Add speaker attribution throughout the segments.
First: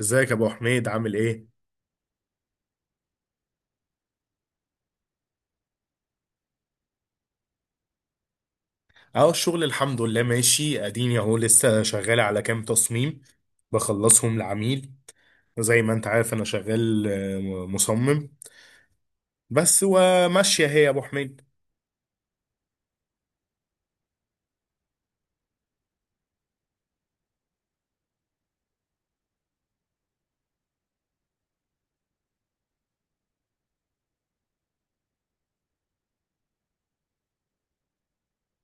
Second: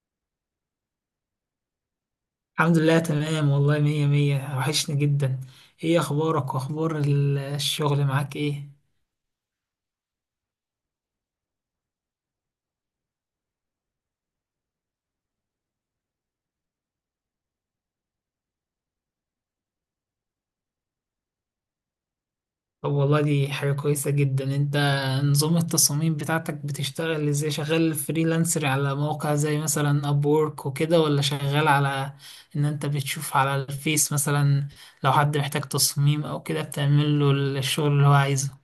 Speaker 1: ازيك يا ابو حميد، عامل ايه؟
Speaker 2: الحمد لله تمام والله مية مية، وحشني جدا. ايه اخبارك واخبار الشغل معاك؟ ايه
Speaker 1: اهو الشغل الحمد لله ماشي، اديني اهو لسه شغال على كام تصميم بخلصهم لعميل. زي ما انت عارف انا شغال، مصمم، بس وماشيه هي يا ابو حميد.
Speaker 2: طب والله دي حاجة كويسة جدا. انت نظام التصاميم بتاعتك بتشتغل ازاي؟ شغال فريلانسر على مواقع زي مثلا ابورك وكده، ولا شغال على انت بتشوف على الفيس مثلا لو حد محتاج تصميم او كده بتعمل له الشغل اللي هو عايزه؟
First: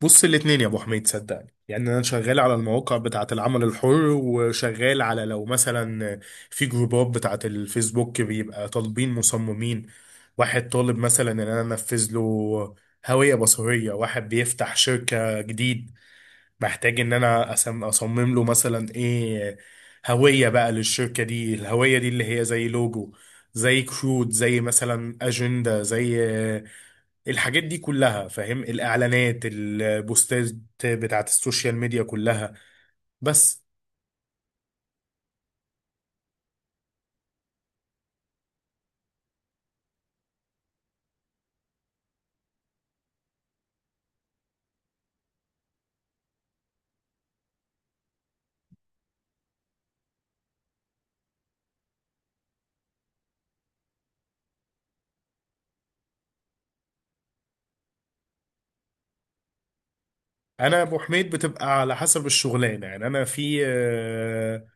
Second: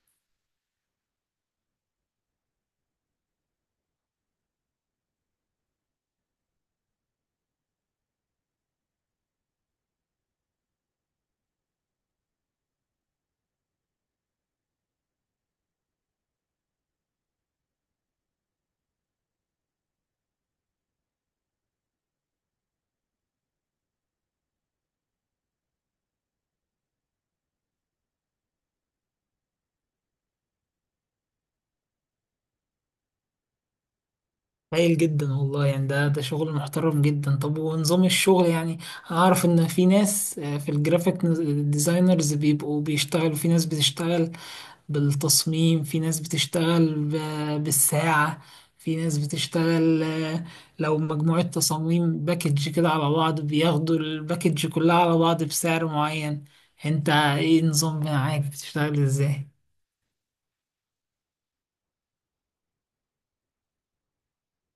Speaker 1: بص، الاتنين يا ابو حميد، صدقني يعني انا شغال على المواقع بتاعه العمل الحر، وشغال على، لو مثلا في جروبات بتاعه الفيسبوك بيبقى طالبين مصممين، واحد طالب مثلا ان انا انفذ له هوية بصرية، واحد بيفتح شركة جديد بحتاج ان انا اصمم له مثلا ايه، هوية بقى للشركة دي. الهوية دي اللي هي زي لوجو، زي كروت، زي مثلا اجندة، زي الحاجات دي كلها، فاهم؟ الاعلانات، البوستات بتاعت السوشيال ميديا كلها، بس.
Speaker 2: هايل جدا والله. يعني ده شغل محترم جدا. طب ونظام الشغل يعني أعرف إن في ناس، في الجرافيك ديزاينرز بيبقوا بيشتغلوا، في ناس بتشتغل بالتصميم، في ناس بتشتغل بالساعة، في ناس بتشتغل، لو مجموعة تصاميم باكج كده على بعض بياخدوا الباكج كلها على بعض بسعر معين. انت ايه نظام معاك؟ بتشتغل ازاي؟
Speaker 1: انا يا ابو حميد بتبقى على حسب الشغلانة، يعني انا في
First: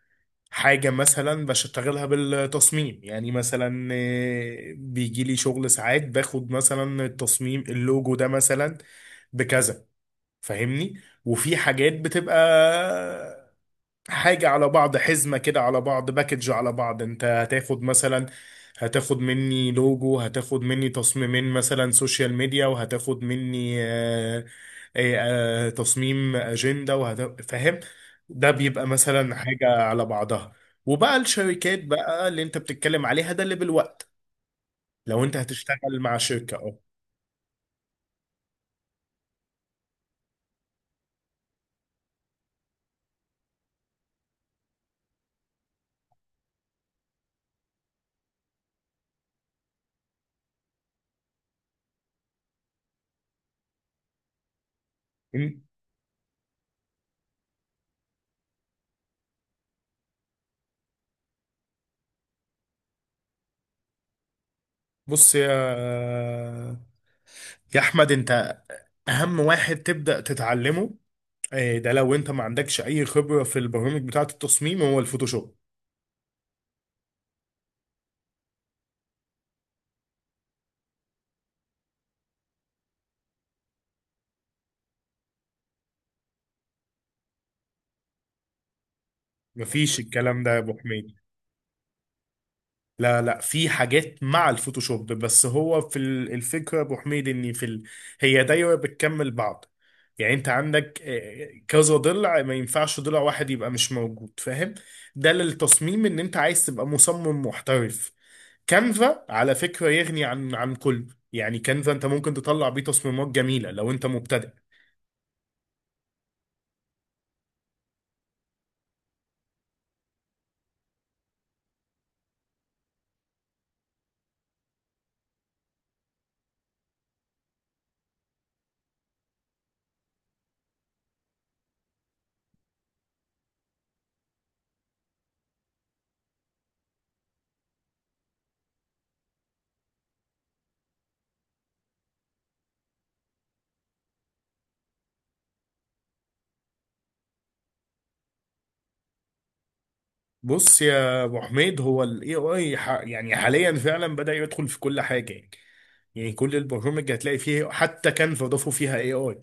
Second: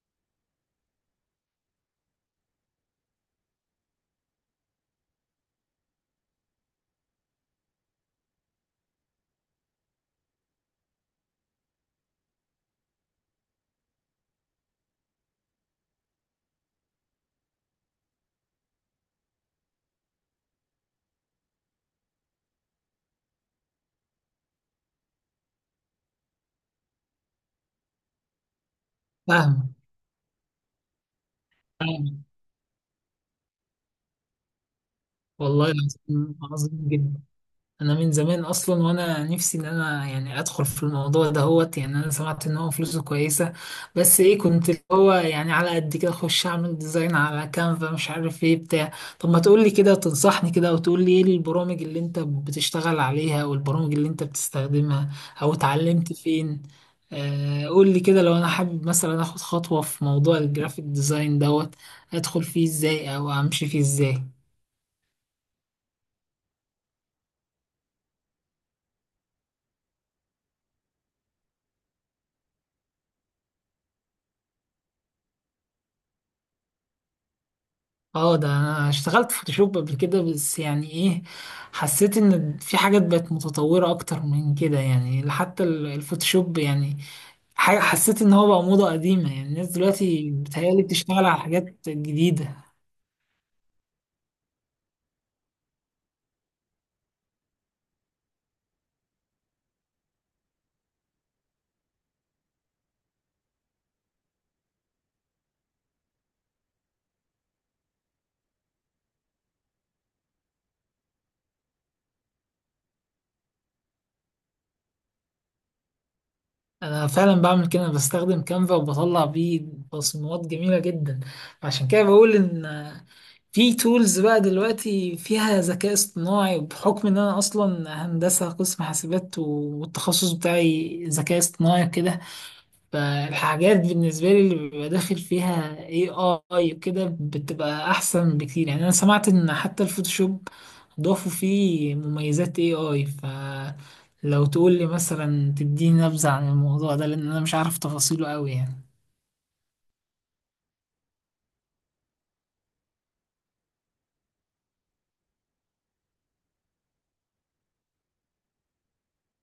Speaker 1: حاجة مثلا بشتغلها بالتصميم، يعني مثلا بيجي لي شغل ساعات باخد مثلا التصميم اللوجو ده مثلا بكذا، فاهمني؟ وفي حاجات بتبقى حاجة على بعض، حزمة كده على بعض، باكج على بعض، انت هتاخد مثلا، هتاخد مني لوجو، هتاخد مني تصميمين مثلا سوشيال ميديا، وهتاخد مني تصميم أجندة فاهم؟ ده بيبقى مثلا حاجة
Speaker 2: فاهم.
Speaker 1: على بعضها. وبقى الشركات
Speaker 2: فاهم.
Speaker 1: بقى اللي انت بتتكلم عليها ده اللي بالوقت، لو انت
Speaker 2: والله
Speaker 1: هتشتغل مع
Speaker 2: العظيم
Speaker 1: شركة
Speaker 2: عظيم
Speaker 1: اه.
Speaker 2: جدا. انا من زمان اصلا وانا نفسي ان انا يعني ادخل في الموضوع ده هوت يعني انا سمعت ان هو فلوسه كويسه، بس ايه كنت اللي هو يعني على قد كده اخش اعمل ديزاين على كانفا مش عارف ايه بتاع. طب ما تقول لي كده، تنصحني كده، وتقول لي ايه البرامج اللي انت بتشتغل عليها والبرامج اللي انت بتستخدمها او
Speaker 1: إن-
Speaker 2: اتعلمت فين. آه قول لي كده، لو انا حابب مثلا اخد خطوه في موضوع الجرافيك ديزاين دوت ادخل فيه ازاي او امشي فيه ازاي؟
Speaker 1: بص يا احمد، انت اهم واحد تبدأ تتعلمه إيه ده لو انت ما عندكش اي خبرة في البرامج بتاعة التصميم هو الفوتوشوب.
Speaker 2: اه ده انا اشتغلت فوتوشوب قبل كده، بس يعني ايه، حسيت ان في حاجات بقت متطورة اكتر من كده، يعني حتى الفوتوشوب يعني حاجة حسيت ان هو بقى موضة قديمة، يعني الناس
Speaker 1: مفيش
Speaker 2: دلوقتي
Speaker 1: الكلام ده يا ابو
Speaker 2: بتهيألي
Speaker 1: حميد،
Speaker 2: بتشتغل على حاجات جديدة.
Speaker 1: لا لا، في حاجات مع الفوتوشوب، بس هو في الفكرة يا ابو حميد، ان في هي دايرة بتكمل بعض. يعني انت عندك كذا ضلع، ما ينفعش ضلع واحد يبقى مش موجود، فاهم؟ ده للتصميم ان انت عايز تبقى مصمم محترف. كانفا على فكرة يغني عن كله، يعني كانفا انت ممكن تطلع بيه تصميمات جميلة لو انت مبتدئ.
Speaker 2: انا فعلا بعمل كده، أنا بستخدم كانفا وبطلع بيه تصميمات جميلة جدا. عشان كده بقول ان في تولز بقى دلوقتي فيها ذكاء اصطناعي، بحكم ان انا اصلا هندسة قسم حاسبات والتخصص بتاعي ذكاء اصطناعي كده، فالحاجات دي بالنسبة لي اللي بيبقى داخل فيها AI وكده بتبقى أحسن بكتير. يعني أنا سمعت إن حتى الفوتوشوب ضافوا فيه مميزات AI، فلو تقول لي مثلا تديني نبذة عن الموضوع ده، لأن أنا مش عارف تفاصيله أوي يعني.
Speaker 1: بص يا ابو حميد، هو الاي اي يعني حاليا فعلا بدأ يدخل في كل حاجه. يعني كل البرامج هتلاقي فيه، حتى كانفا ضافوا فيها اي اي.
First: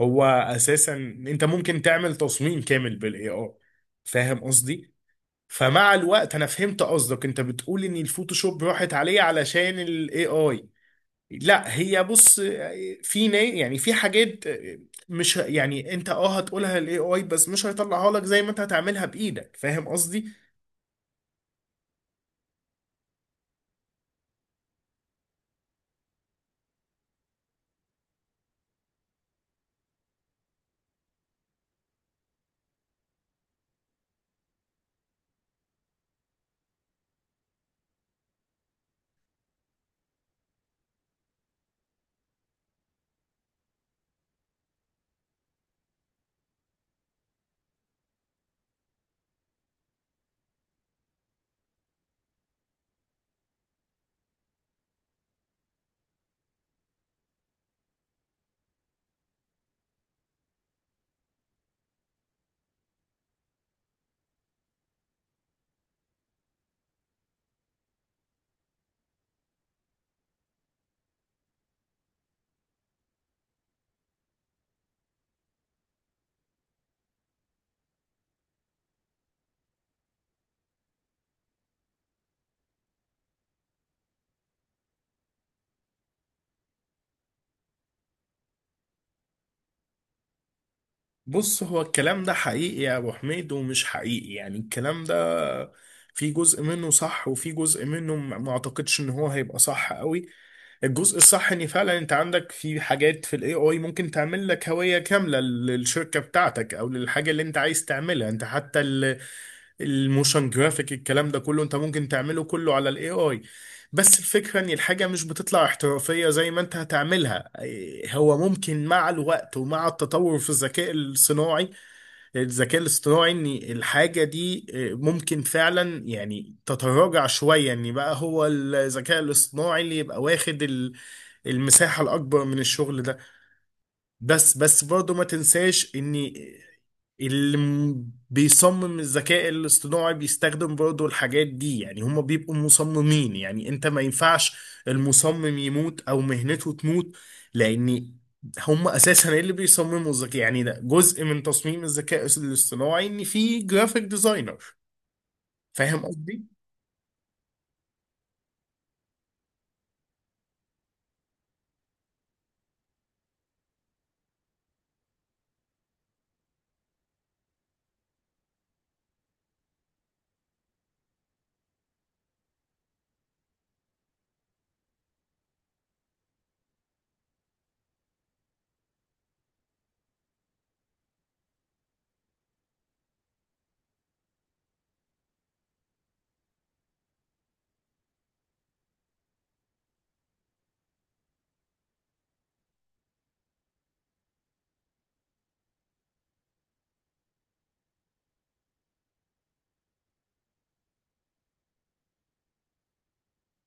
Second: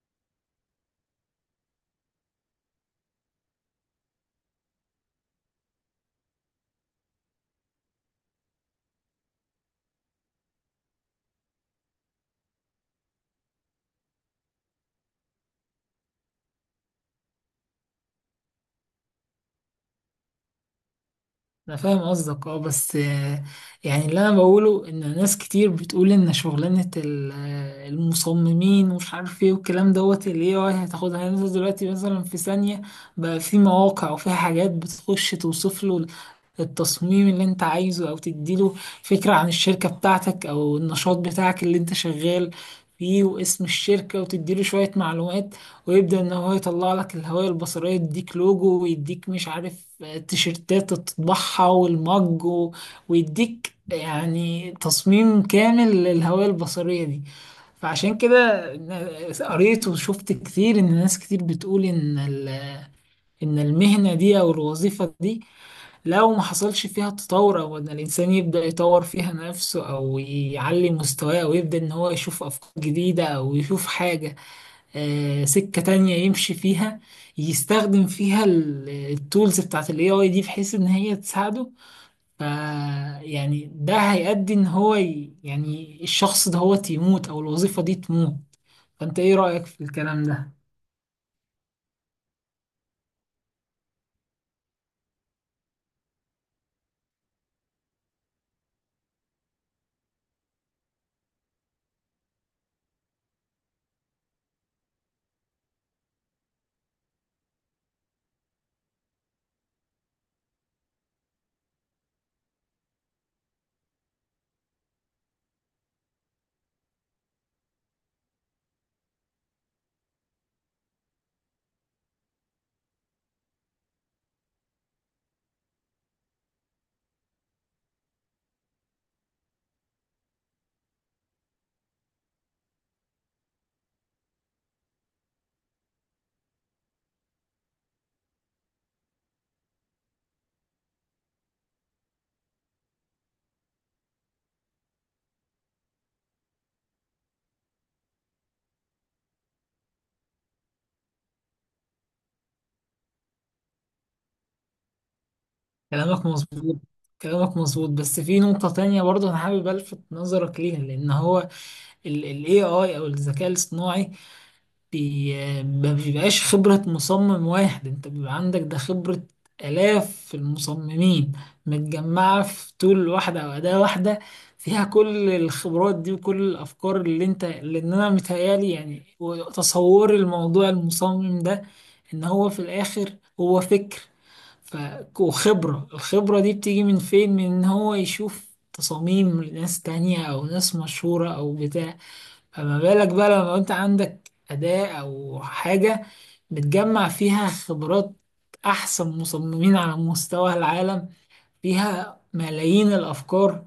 Speaker 1: هو اساسا انت ممكن تعمل تصميم كامل بالاي اي، فاهم قصدي؟ فمع الوقت انا فهمت قصدك، انت بتقول ان الفوتوشوب راحت عليه علشان الاي اي. لا هي بص، في يعني في حاجات مش ه- يعني انت اه هتقولها الاي اي بس مش هيطلعها لك زي ما انت هتعملها بايدك، فاهم قصدي؟
Speaker 2: انا فاهم قصدك، اه بس، يعني اللي انا بقوله ان ناس كتير بتقول ان شغلانة المصممين ومش عارف ايه والكلام دوت اللي هي هتاخدها. يعني انت دلوقتي مثلا في ثانية بقى في مواقع وفيها حاجات بتخش توصف له التصميم اللي انت عايزه، او تديله فكرة عن الشركة بتاعتك او النشاط بتاعك اللي انت شغال فيه، واسم الشركة، وتديله شوية معلومات، ويبدأ إن هو يطلع لك الهوية البصرية، يديك لوجو ويديك مش عارف، تيشيرتات تطبعها والمج ويديك يعني تصميم كامل للهوية البصرية دي. فعشان كده قريت وشفت كتير إن ناس كتير بتقول إن إن المهنة دي أو الوظيفة دي لو ما حصلش فيها تطور، أو إن الإنسان يبدأ يطور فيها نفسه أو يعلي مستواه، أو يبدأ إن هو يشوف أفكار جديدة أو يشوف حاجة، سكة تانية يمشي فيها، يستخدم فيها التولز بتاعت الاي اي دي بحيث ان هي تساعده. ف يعني ده هيؤدي ان يعني الشخص ده هو يموت، او الوظيفة دي تموت. فانت ايه رأيك في الكلام ده؟
Speaker 1: بص، هو الكلام ده حقيقي يا ابو حميد ومش حقيقي. يعني الكلام ده في جزء منه صح وفي جزء منه ما اعتقدش ان هو هيبقى صح قوي. الجزء الصح ان فعلا انت عندك في حاجات في الاي اي ممكن تعمل لك هوية كاملة للشركة بتاعتك او للحاجة اللي انت عايز تعملها. انت حتى الموشن جرافيك الكلام ده كله انت ممكن تعمله كله على الاي اي. بس الفكرة ان الحاجة مش بتطلع احترافية زي ما انت هتعملها. هو ممكن مع الوقت ومع التطور في الذكاء الصناعي، الذكاء الاصطناعي ان الحاجة دي ممكن فعلا يعني تتراجع شوية، ان بقى هو الذكاء الاصطناعي اللي يبقى واخد المساحة الاكبر من الشغل ده. بس برضه ما تنساش ان اللي بيصمم الذكاء الاصطناعي بيستخدم برضه الحاجات دي، يعني هم بيبقوا مصممين، يعني انت ما ينفعش المصمم يموت او مهنته تموت. لان هم اساسا اللي بيصمموا الذكاء، يعني ده جزء من تصميم الذكاء الاصطناعي ان في جرافيك ديزاينر. فاهم
Speaker 2: كلامك
Speaker 1: قصدي؟
Speaker 2: مظبوط. كلامك مظبوط، بس في نقطة تانية برضه أنا حابب ألفت نظرك ليها، لأن هو ال AI أو الذكاء الاصطناعي ما بيبقاش خبرة مصمم واحد، انت بيبقى عندك ده خبرة آلاف المصممين متجمعة في طول واحدة أو أداة واحدة، فيها كل الخبرات دي وكل الأفكار اللي انت، لأن أنا متهيألي يعني تصوري الموضوع، المصمم ده إن هو في الآخر هو فكر ف... وخبرة. الخبرة دي بتيجي من فين؟ من إن هو يشوف تصاميم لناس تانية أو ناس مشهورة أو بتاع. فما بالك بقى لما انت عندك أداة أو حاجة بتجمع فيها خبرات أحسن مصممين على مستوى العالم، فيها ملايين الأفكار،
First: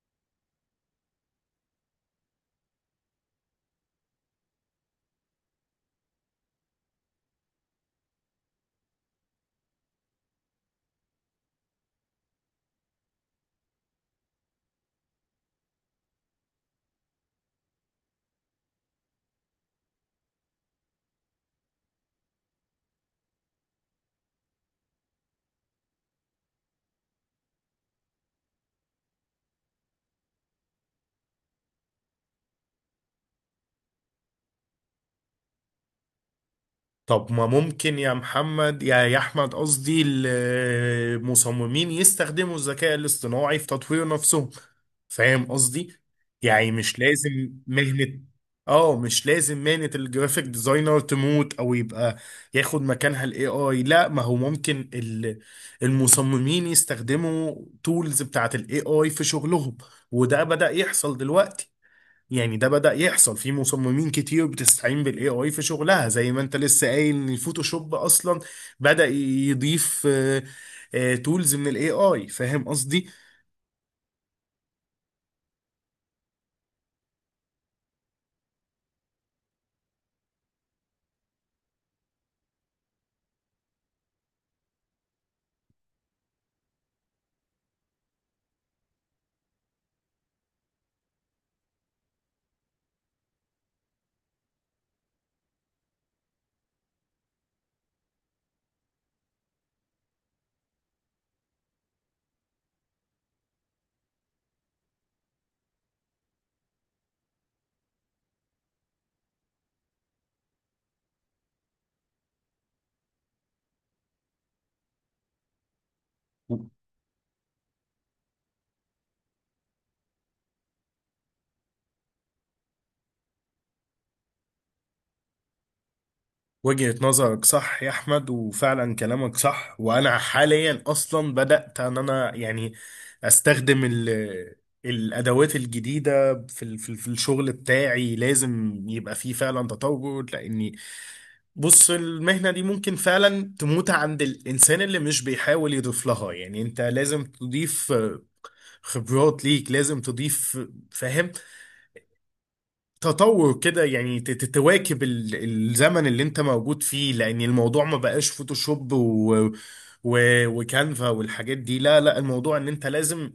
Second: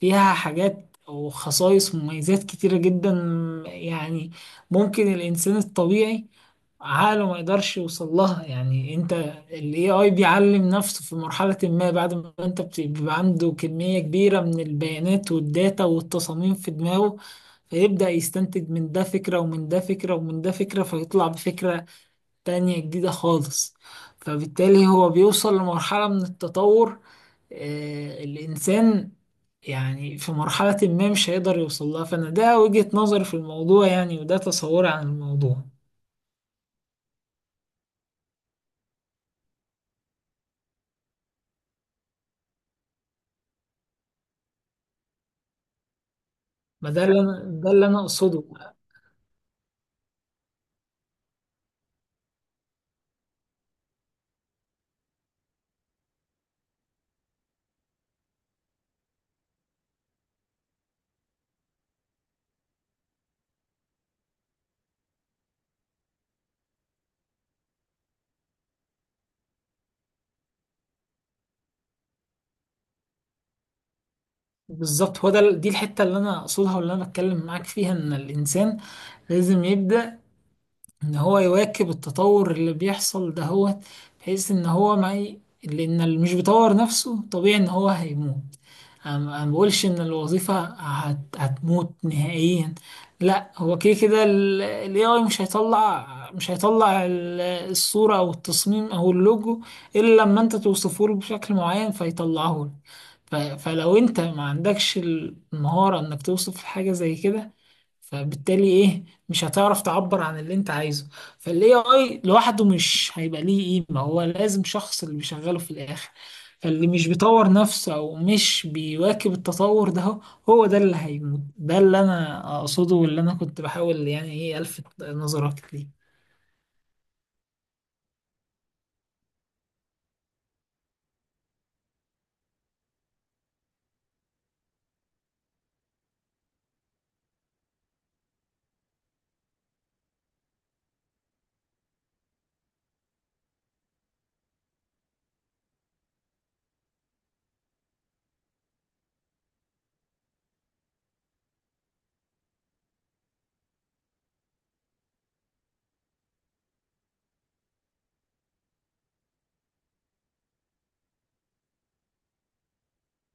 Speaker 2: فيها حاجات وخصائص ومميزات كتيرة جدا، يعني ممكن الإنسان الطبيعي عقله ما يقدرش يوصل لها. يعني انت ال AI بيعلم نفسه في مرحلة ما، بعد ما انت بيبقى عنده كمية كبيرة من البيانات والداتا والتصاميم في دماغه، فيبدأ يستنتج من ده فكرة ومن ده فكرة ومن ده فكرة، فيطلع بفكرة تانية جديدة خالص. فبالتالي هو بيوصل لمرحلة من التطور، الإنسان يعني في مرحلة ما مش هيقدر يوصل لها. فأنا ده وجهة نظري في الموضوع يعني، وده تصوري عن الموضوع.
Speaker 1: طب ما ممكن يا محمد، يا احمد قصدي، المصممين يستخدموا الذكاء الاصطناعي في تطوير نفسهم، فاهم قصدي؟ يعني
Speaker 2: ما
Speaker 1: مش
Speaker 2: ده اللي أنا،
Speaker 1: لازم
Speaker 2: ده اللي أنا
Speaker 1: مهنة.
Speaker 2: أقصده
Speaker 1: اه، مش لازم مهنة الجرافيك ديزاينر تموت او يبقى ياخد مكانها الاي اي، لا. ما هو ممكن المصممين يستخدموا تولز بتاعت الاي اي في شغلهم، وده بدأ يحصل دلوقتي. يعني ده بدأ يحصل، في مصممين كتير بتستعين بالاي اي في شغلها زي ما انت لسه قايل ان الفوتوشوب اصلا بدأ يضيف تولز من الاي اي، فاهم قصدي؟
Speaker 2: بالظبط. هو ده دي الحتة اللي أنا أقصدها واللي أنا بتكلم معاك فيها، إن الإنسان لازم يبدأ إن هو يواكب التطور اللي بيحصل دهوت بحيث إن هو ما ي- لأن اللي مش بيطور نفسه طبيعي إن هو هيموت. أنا ما بقولش ان هتموت نهائيا، لا، هو كده كده الاي اي مش هيطلع، مش هيطلع الصوره او التصميم او اللوجو الا لما انت توصفه له بشكل معين فيطلعه لك. فلو انت ما عندكش المهاره انك توصف حاجه زي كده، فبالتالي ايه مش هتعرف تعبر عن اللي انت عايزه. فالاي اي لوحده مش هيبقى ليه قيمه، هو لازم شخص اللي بيشغله في الاخر. اللي مش بيطور نفسه او مش بيواكب التطور ده هو، هو ده اللي هيموت. ده اللي انا اقصده واللي انا كنت بحاول يعني ايه الفت نظرك ليه.
Speaker 1: وجهة نظرك صح يا احمد، وفعلا كلامك صح، وانا حاليا اصلا بدأت ان انا يعني استخدم الادوات الجديده في الشغل بتاعي. لازم يبقى فيه فعلا تطور. لان بص، المهنة دي ممكن فعلا تموت عند الإنسان اللي مش بيحاول يضيف لها، يعني أنت لازم تضيف خبرات ليك، لازم تضيف فاهم، تطور كده، يعني تواكب الزمن اللي انت موجود فيه. لان الموضوع ما بقاش فوتوشوب و... وكانفا والحاجات دي، لا لا، الموضوع ان انت لازم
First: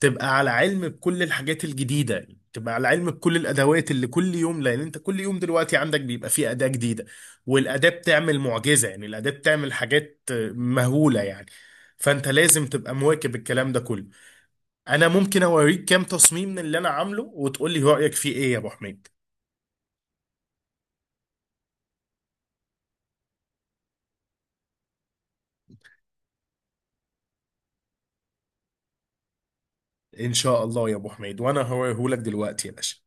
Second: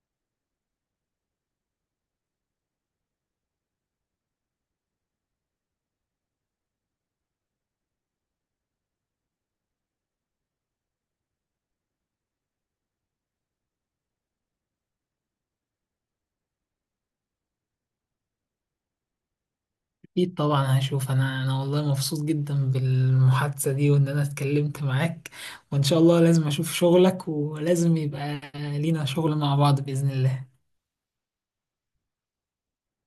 Speaker 1: تبقى على علم بكل الحاجات الجديدة، تبقى على علم بكل الادوات اللي كل يوم. لان انت كل يوم دلوقتي عندك بيبقى فيه اداة جديدة، والاداة بتعمل معجزة، يعني الاداة بتعمل حاجات مهولة يعني، فانت لازم تبقى مواكب الكلام ده كله. انا ممكن اوريك كام تصميم من اللي انا عامله وتقولي رأيك فيه ايه يا ابو حميد؟
Speaker 2: اكيد طبعا هشوف. انا والله مبسوط جدا بالمحادثة دي وان انا اتكلمت معاك، وان شاء الله لازم اشوف شغلك ولازم يبقى لينا شغل مع بعض بإذن
Speaker 1: ان
Speaker 2: الله.
Speaker 1: شاء الله يا ابو حميد، وانا هوريهولك دلوقتي يا باشا.